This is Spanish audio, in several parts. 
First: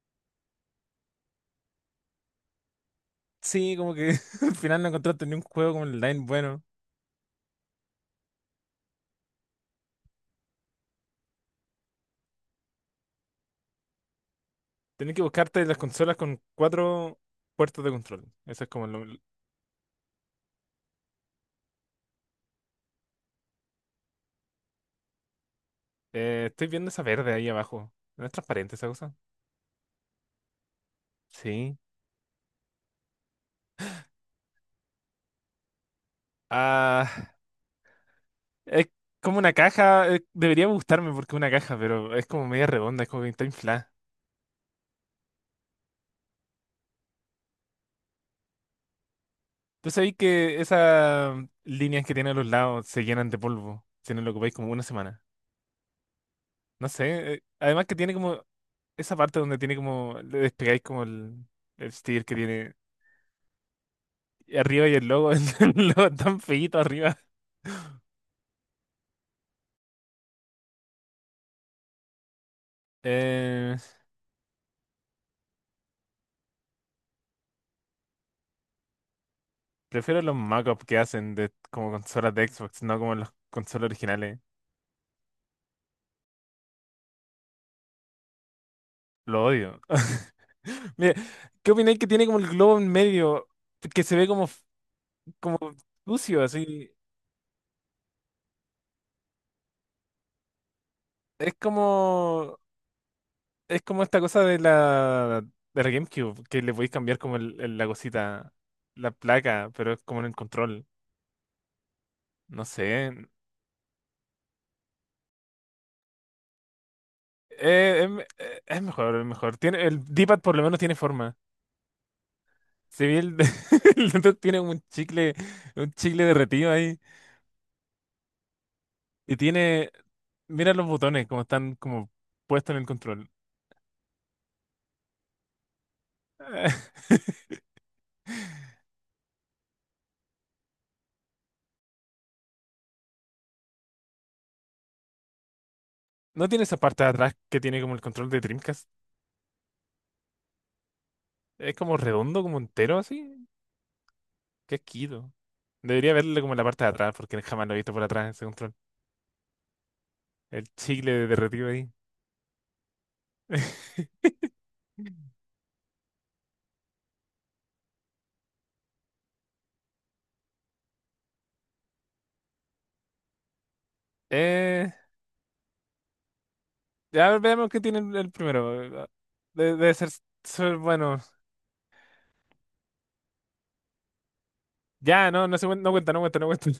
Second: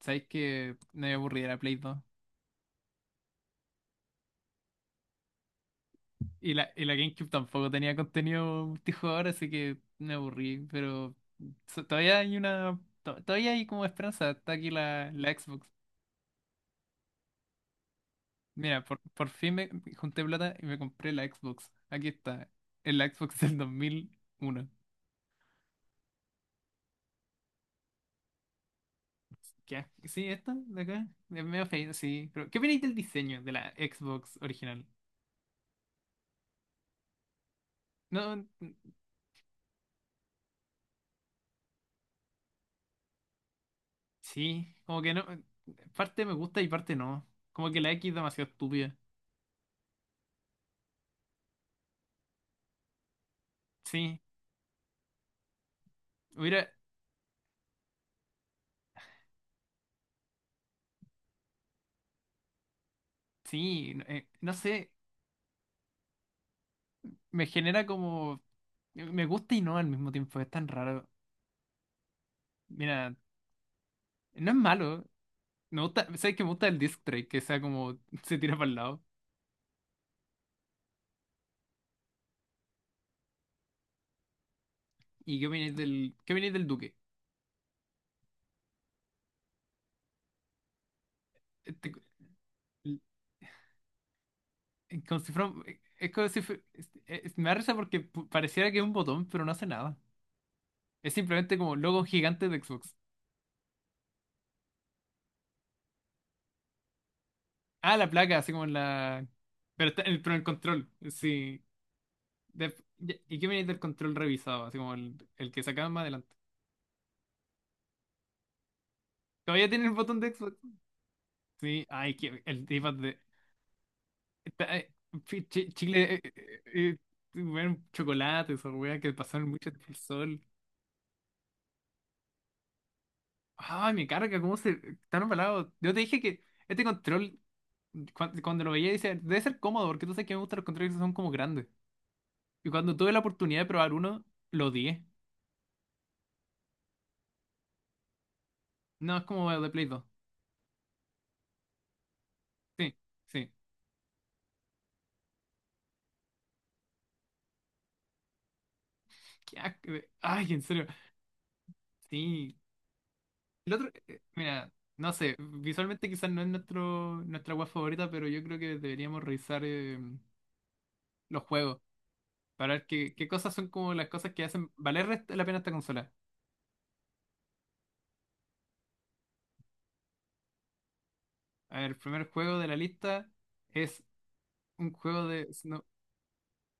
¿Sabéis que me aburrí de la Play 2? Sí, como que al final no encontraste ni un juego como online Y bueno. la, y la GameCube tampoco tenía contenido multijugador, así que me aburrí. Pero todavía hay una. Todavía hay como esperanza. Está aquí la, Tenés que la buscarte Xbox. las consolas con cuatro puertos de control. Eso es Mira, como por, lo... por fin me junté plata y me compré la Xbox. Aquí está. Es la Xbox del 2001. Estoy viendo esa verde ahí abajo. ¿No es transparente esa cosa? ¿Qué? Sí, esta de acá. Es medio Sí. feita, sí. Pero, ¿qué opináis del diseño de la Xbox original? Ah, No, es como una caja. Debería gustarme porque es una caja, pero es como media redonda, es como que está inflada. sí. Como que no. Parte me gusta y parte no. Como que la X es demasiado estúpida. ¿Tú sabés que esas líneas que tiene a los lados se llenan de polvo si Sí, no lo ocupáis como una semana? hubiera, No sé. Además que tiene como esa parte donde tiene como... Le despegáis como el... El sticker que tiene sí, no no arriba sé, y el logo, el logo tan feíto arriba. me genera como, me gusta y no al mismo tiempo, es tan raro. Mira, Eh, no es malo, me gusta, sabes que me gusta el disc track, que sea como, se tira para el lado. Prefiero los mockups que hacen de como consolas de Xbox, no como los consolas originales. ¿Y qué opináis del Duque? Lo odio. Mira, ¿qué Este, opináis que tiene como el globo en el- medio? Que se ve como, como si fuera, como es como si sucio, fue- así. es- me da risa porque pareciera que es un botón, pero no hace nada. Es Es simplemente como logo gigante como. de Xbox. Es como esta cosa de la. De la GameCube, que le podéis cambiar como la Ah, la placa, así cosita, como en la la, placa, pero pero está, es el, como en pero el el control. control, sí. No de- sé. ¿Y qué viene del control revisado? Así como el que sacaban más adelante. Es mejor, es mejor. ¿Todavía Tiene, tiene el el botón de D-pad Xbox? por lo menos tiene forma. Sí, ay, que el d Se ve de. el, el dentro tiene Está, un Chile, chicle derretido eh, ahí bueno, chocolate, esa weá que y pasaron mucho tiempo tiene, al sol. mira los botones como están como puestos en el control. Ay, me carga, cómo se. Están embalados. Yo te dije que este control, cuando, lo veía, dice, debe ser cómodo, porque tú sabes que me gustan los controles que son como grandes. Y cuando tuve la oportunidad de probar uno, lo odié. ¿No tiene esa parte de atrás que tiene como el control de Dreamcast? No, es como el de Play 2. Es como redondo, como Sí, entero así. sí. Qué esquido. Debería verle como la parte de atrás porque jamás lo he visto por atrás ese control. Qué asco. Ay, en El serio. chicle de derretido ahí. Sí. El otro, mira, no sé, visualmente quizás no es nuestra web favorita, pero yo creo que deberíamos revisar los juegos para ver qué cosas son como las cosas que hacen Eh, valer la pena esta consola. ya veamos qué tiene el primero. Debe ser, ser bueno. A ver, el primer juego de la lista es un juego Ya, no, de no cuenta, no cuenta, no cuenta.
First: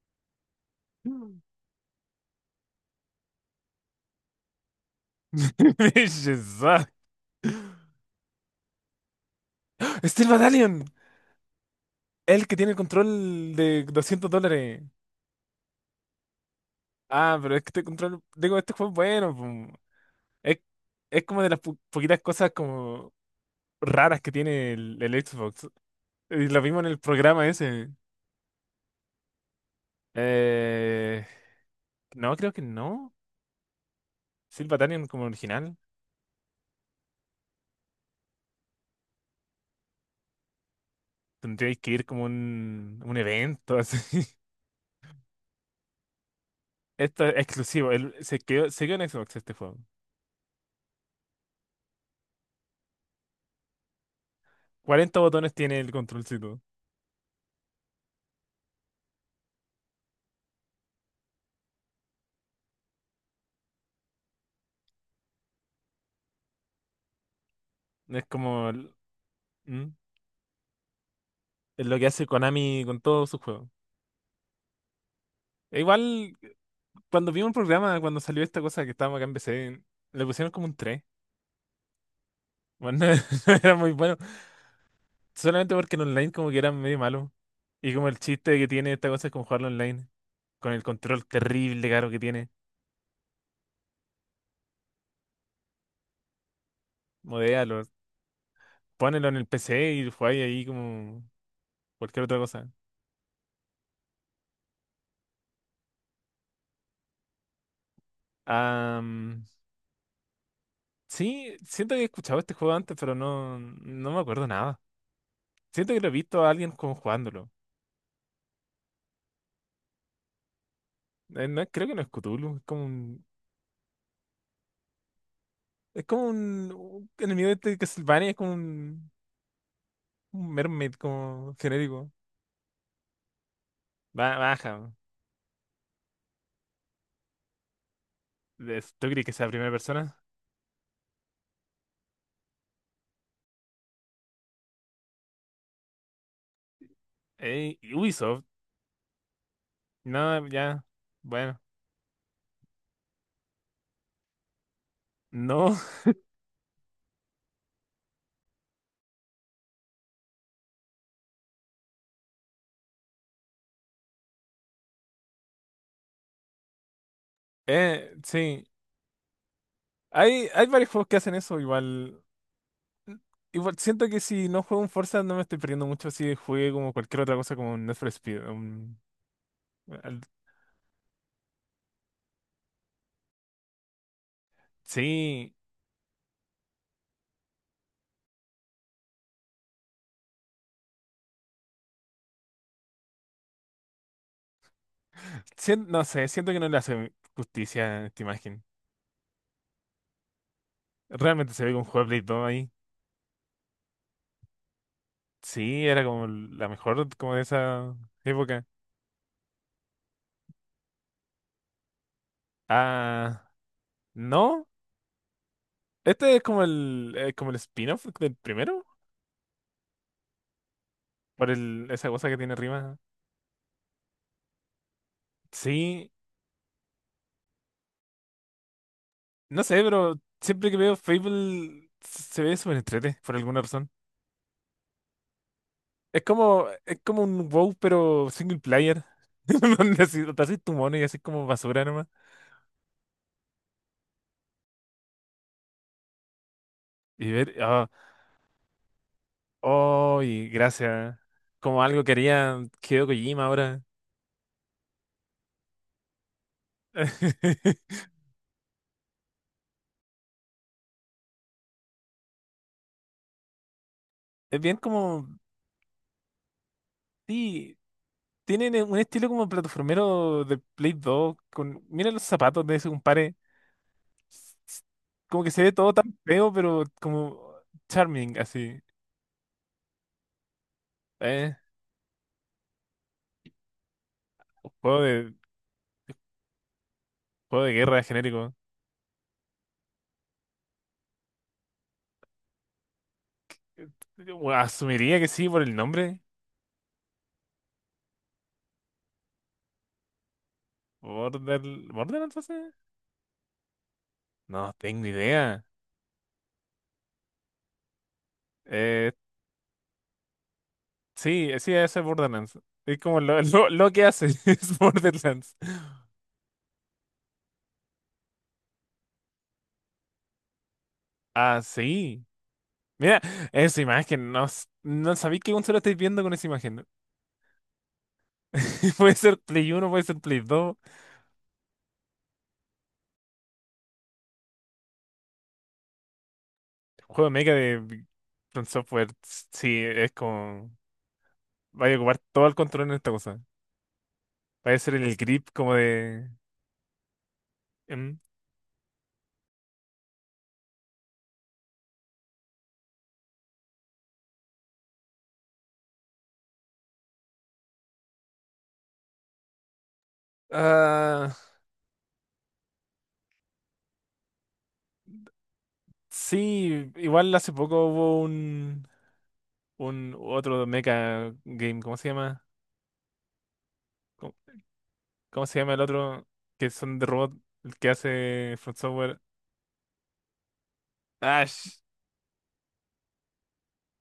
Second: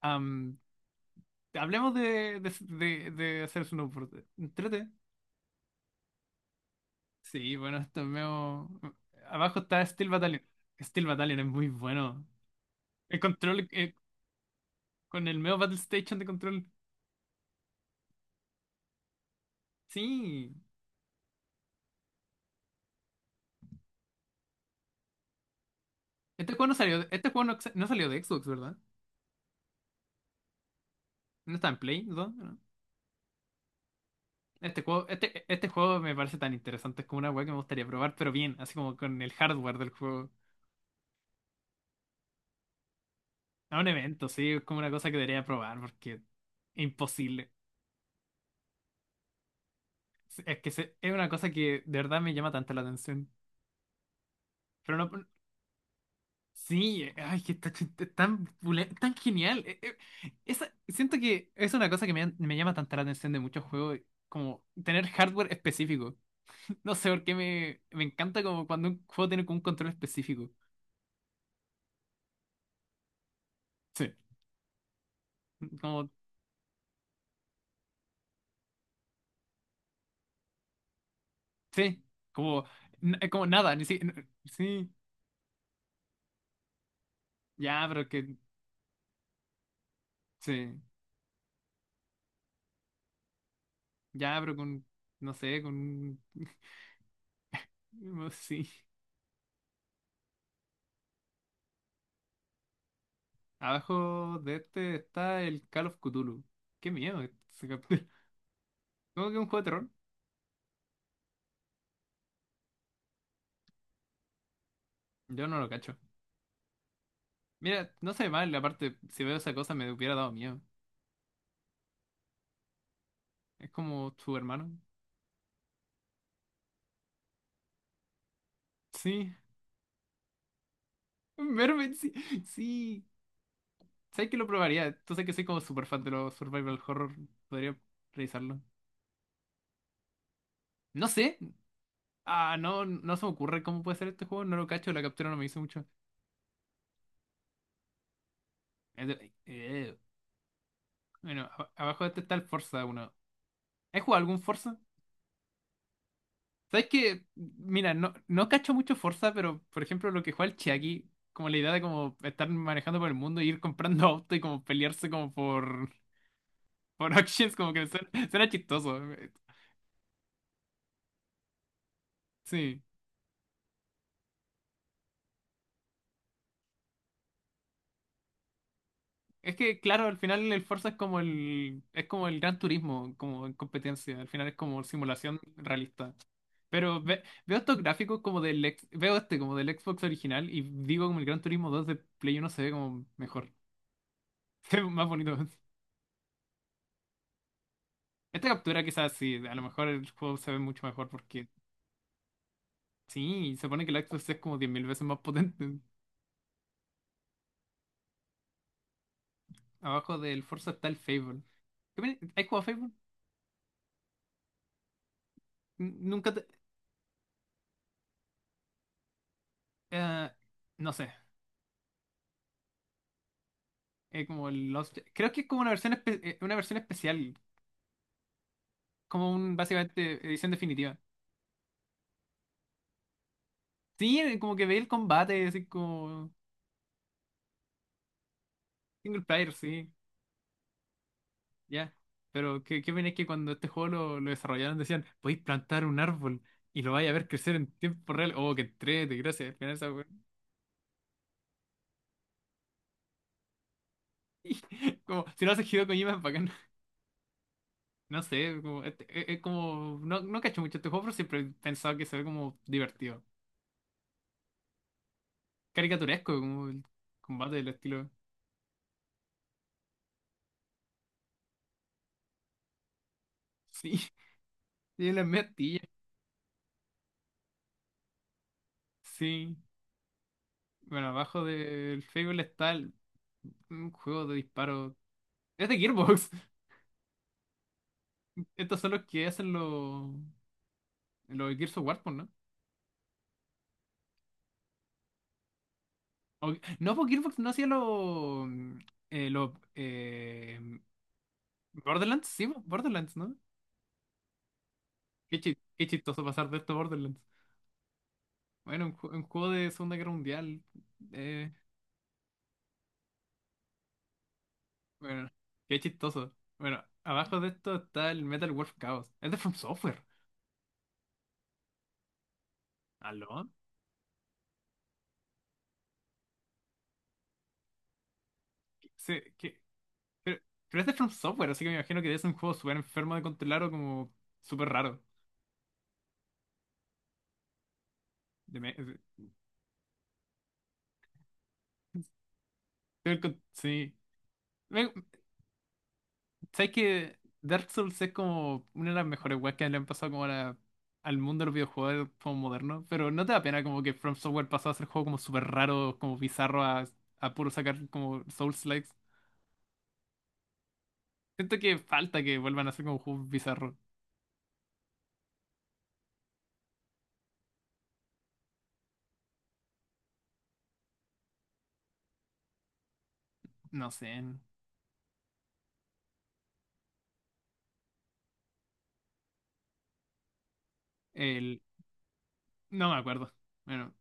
am, hablemos de, hacer snowboard. Entrete. Shazam. Sí, bueno, esto es medio. Abajo está Steel Steel Battalion. Battalion, Steel Battalion es muy bueno. el que tiene el El control control de 200 dólares. con el medio Battle Station de control. Ah, pero es que este control, digo, este juego es bueno. Pum. Sí. Es, es como de las poquitas cosas como raras que tiene el Xbox. Y Este lo juego no vimos en el salió, este juego programa no, no ese. salió de Xbox, ¿verdad? Eh, No está en Play, ¿no? no, creo No. que no. Steel Este Battalion juego, como este original. juego me parece tan interesante, es como una weá que me gustaría probar, pero bien, así como con el hardware del juego. Tendríais que ir como un evento A un así. evento, sí, es como una cosa que debería probar, porque Esto es imposible. exclusivo. Se quedó, se quedó en Xbox este juego. Sí, es que es una cosa que de verdad me llama tanto la atención. Pero no, 40 botones tiene el controlcito. sí, ay, que está tan, tan genial. Siento que es una cosa que me llama tanto la atención de muchos juegos, como tener hardware específico. No sé por qué me Es encanta como como... cuando un juego tiene como un ¿Mm? control específico. Es lo que hace Konami con todos sus juegos. Sí, E como, igual, cuando vimos el programa, cuando salió esta cosa que estábamos acá en PC, le pusieron como un 3. sí, como, Bueno, como no nada, era ni muy si, bueno. Sí, Solamente porque en online como que era medio malo. ya, Y pero como el que, chiste que tiene esta cosa es como jugarlo online. Con sí, el control terrible caro que tiene. ya, pero con, no sé, con, Modéalo. sí. Ponelo en el PC y jugáis ahí como cualquier otra cosa. Abajo de este está el Call of Cthulhu. Qué miedo ese capítulo. ¿Cómo que Am, un juego de terror? sí, siento que he escuchado este juego antes, pero no, no me acuerdo nada. Yo no lo Siento cacho. que lo he visto a alguien como jugándolo. Mira, no sé mal, aparte, si veo esa cosa me hubiera dado miedo. No, creo que no es Cthulhu, Es como su hermano. es como un enemigo de este de Castlevania, es como Sí, un mermaid como Mermaid, sí, genérico. sí. ¿Sabes que lo Baja. probaría? Tú sabes que soy como súper fan de los survival horror. Podría revisarlo. Es- ¿Tú crees que sea primera persona? No sé. Ah, no, no se me ocurre cómo puede ser este juego. No lo cacho, la captura no me hizo mucho. Ubisoft. Es de- eh, No, ya. Bueno, Bueno. Abajo de este está el Forza uno. ¿Has jugado algún Forza? No. ¿Sabes que mira, no, no cacho mucho Forza, pero por ejemplo lo que juega el Chiaki, como la idea de como estar manejando por el mundo y ir comprando auto y como pelearse como por, auctions, como que suena, suena sí. chistoso. Hay varios juegos que hacen eso igual. Sí. Igual siento que si no juego un Forza no me estoy perdiendo mucho si juegue como cualquier otra cosa como un Need for Speed. Es que, claro, al al- final el Forza es como el, Gran Turismo, como en competencia. Al final es como simulación sí. realista. Pero veo estos gráficos como del, veo este como del Xbox original y digo como el Gran Turismo 2 de Play Uno se ve como mejor. Se ve más bonito. No sé, siento que no le hace justicia a esta Esta imagen. captura quizás sí, a lo mejor el juego se ve mucho mejor porque Realmente se ve con juego todo ahí. sí, se pone que el Xbox es como 10.000 veces más potente. Sí, era como la mejor como de esa época. Abajo del Forza está el Fable. ¿Has jugado Fable? Ah, no. Nunca Este es te. como el como el spin-off del primero eh, no sé. por el, esa cosa que tiene arriba. Creo que es como Sí, una versión especial, como un no sé, pero básicamente edición siempre que veo definitiva. Fable se ve súper entrete por alguna razón. Sí, como que veía el combate, así Es como como un WoW pero single player. single player, sí, Donde así, te haces tu mono y así como basura ya. nomás. Pero qué pena es que cuando este juego lo desarrollaron decían, podéis plantar un árbol y lo vais a ver Y crecer ver, en ah, tiempo real. Oh, qué entrete, gracias. Al final esa oh, y gracias. Como algo que haría Hideo Kojima ahora. Como, si lo haces Hideo Kojima es bacán. No sé, como, es como, no, no cacho mucho este juego, pero siempre he pensado que se ve como divertido. Es bien como. Caricaturesco, como el combate del Sí, estilo. tienen un estilo como plataformero de Play 2. Con, mira los zapatos de ese compadre. Sí. s- s- Tiene las Como que se ve metillas. todo tan feo, pero como charming, así. Sí, bueno, abajo Eh, del Fable está un juego de disparo. Juego de, Es de Gearbox. juego de guerra genérico. Estos son los que hacen los Gears of War, pues, ¿no? Yo asumiría que sí por el nombre. O- no, pues Gearbox no hacía los Border, Borderlands, ¿Borderlands sí, pues, hace? Borderlands, ¿no? No tengo Qué, chi- idea. qué chistoso pasar de esto a Borderlands. Bueno, Eh, un juego de Segunda Guerra Mundial. sí, eh, sí, ese es Borderlands. Es como lo, lo que hace, es bueno, Borderlands. qué chistoso. Bueno, abajo de esto está el Metal Wolf Chaos. Es de From Software. Ah, sí. Mira, ¿Aló? esa imagen, no, no sabía qué consola estáis viendo con esa imagen. Puede Sí, ser Play uno, puede ser Pero, Play dos. pero este es de From Software, así que me imagino que debe ser un juego súper enfermo de controlar o como súper raro. Juego mega de De From me- Software, sí, es como. Vaya a ocupar todo el control en esta de- cosa. con- sí. Va a Me- ser el grip como de. ¿Sabes que Dark Souls es em, como una de las mejores weas que le han pasado como al mundo de los videojuegos como moderno? Pero ¿no te da pena como que From Software pasó a ser juego como súper raro, como bizarro, a puro sacar como Souls-likes? Ah, Siento que falta que vuelvan a ser como juegos bizarros. sí, igual hace poco hubo un otro mecha game, ¿cómo se llama? No sé. ¿Cómo, cómo se llama el otro? Que son de robot, el que hace From Software. El... Ash. No me acuerdo. Bueno.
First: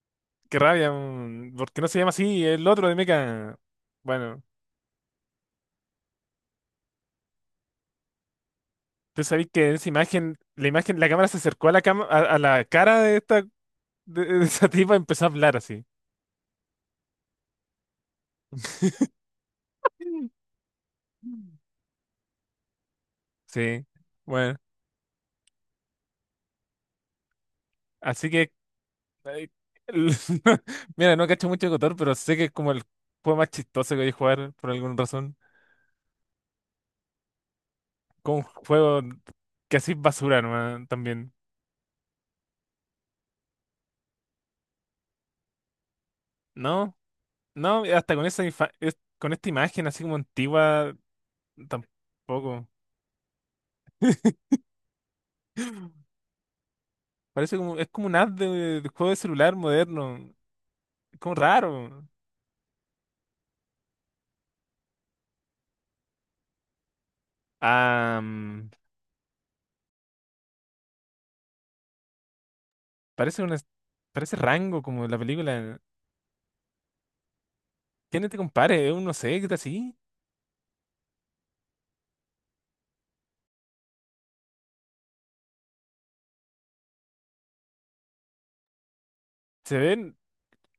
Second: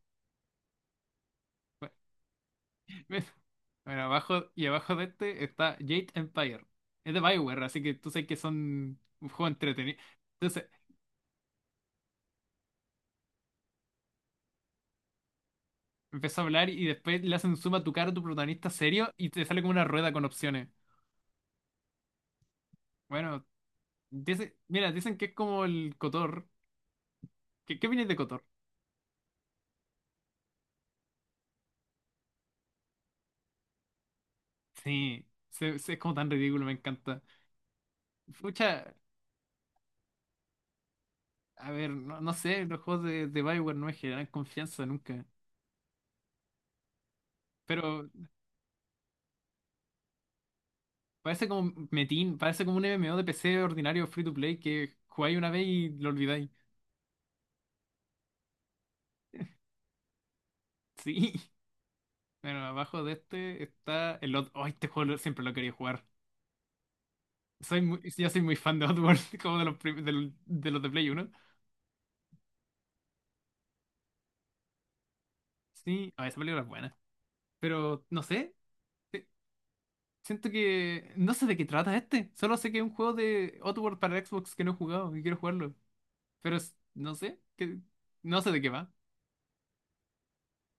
Qué rabia, porque no se llama así el otro de Mecha. Bueno, Bueno, abajo y abajo de este está Jade Empire. Es de BioWare, así que tú sabes que son tú un juego sabés que esa entretenido. Entonces, imagen, la cámara se acercó a la cama, a la cara de esta, de esa tipa y empezó a hablar así. empezó a hablar y después le hacen zoom a tu cara a tu protagonista serio y te sale como una rueda con opciones. Bueno, Sí, bueno, dice, mira, dicen que es como el Cotor. ¿Qué opinas de así Cotor? que, eh, el- mira, no cacho mucho de Cotor, pero sé que es como el juego más chistoso que voy a jugar por alguna Sí, razón. Es como tan ridículo, me encanta. Como un Pucha, juego que así es basura nomás también. a ver, no, no sé, los juegos de BioWare no me generan confianza nunca. No, no, Pero hasta con esa con esta imagen así como antigua, parece como Metin, parece tampoco. como un MMO de PC ordinario free to play que jugáis una vez y lo olvidáis. Parece como, es como un ad de juego de celular moderno. Es Sí. como raro. Bueno, abajo de este está el otro. Oh, este juego siempre lo quería jugar. Soy muy, Ah, yo soy muy mm, fan de Oddworld, como de los de Play uno. Parece una, parece Rango como la película. Sí, ah, esa película es buena. Pero no ¿Quién te sé, compare? Es un no eh, sé, ¿qué tal así? siento que. No sé de qué trata este. Solo sé que es un juego de Oddworld para Xbox que no he jugado y quiero jugarlo. Pero no sé, que, no sé de qué va. Se ven,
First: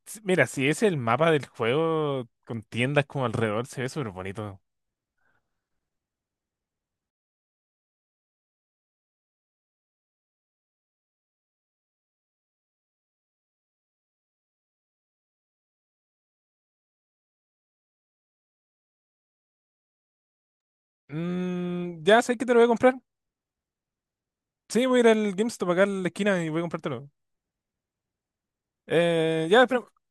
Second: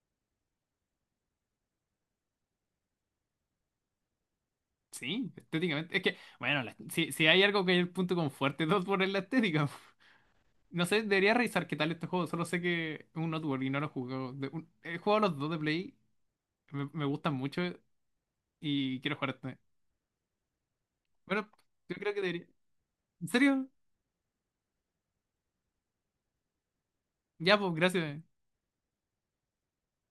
mira, si es el mapa del juego con tiendas como alrededor, se ve súper bonito. Sí, estéticamente. Es que, bueno, si, hay algo que es el punto con fuerte dos por es la estética. No sé, debería revisar qué tal este juego. Solo sé que es un Outward y no lo he jugado. He jugado los dos de Play. Me gustan mucho y quiero jugar este. Bueno, yo Mm, creo que ya sé debería. que te lo voy a comprar. ¿En serio? Sí, voy a ir al GameStop acá en la esquina y voy a comprártelo. Ya, pues, gracias. Ya, espera,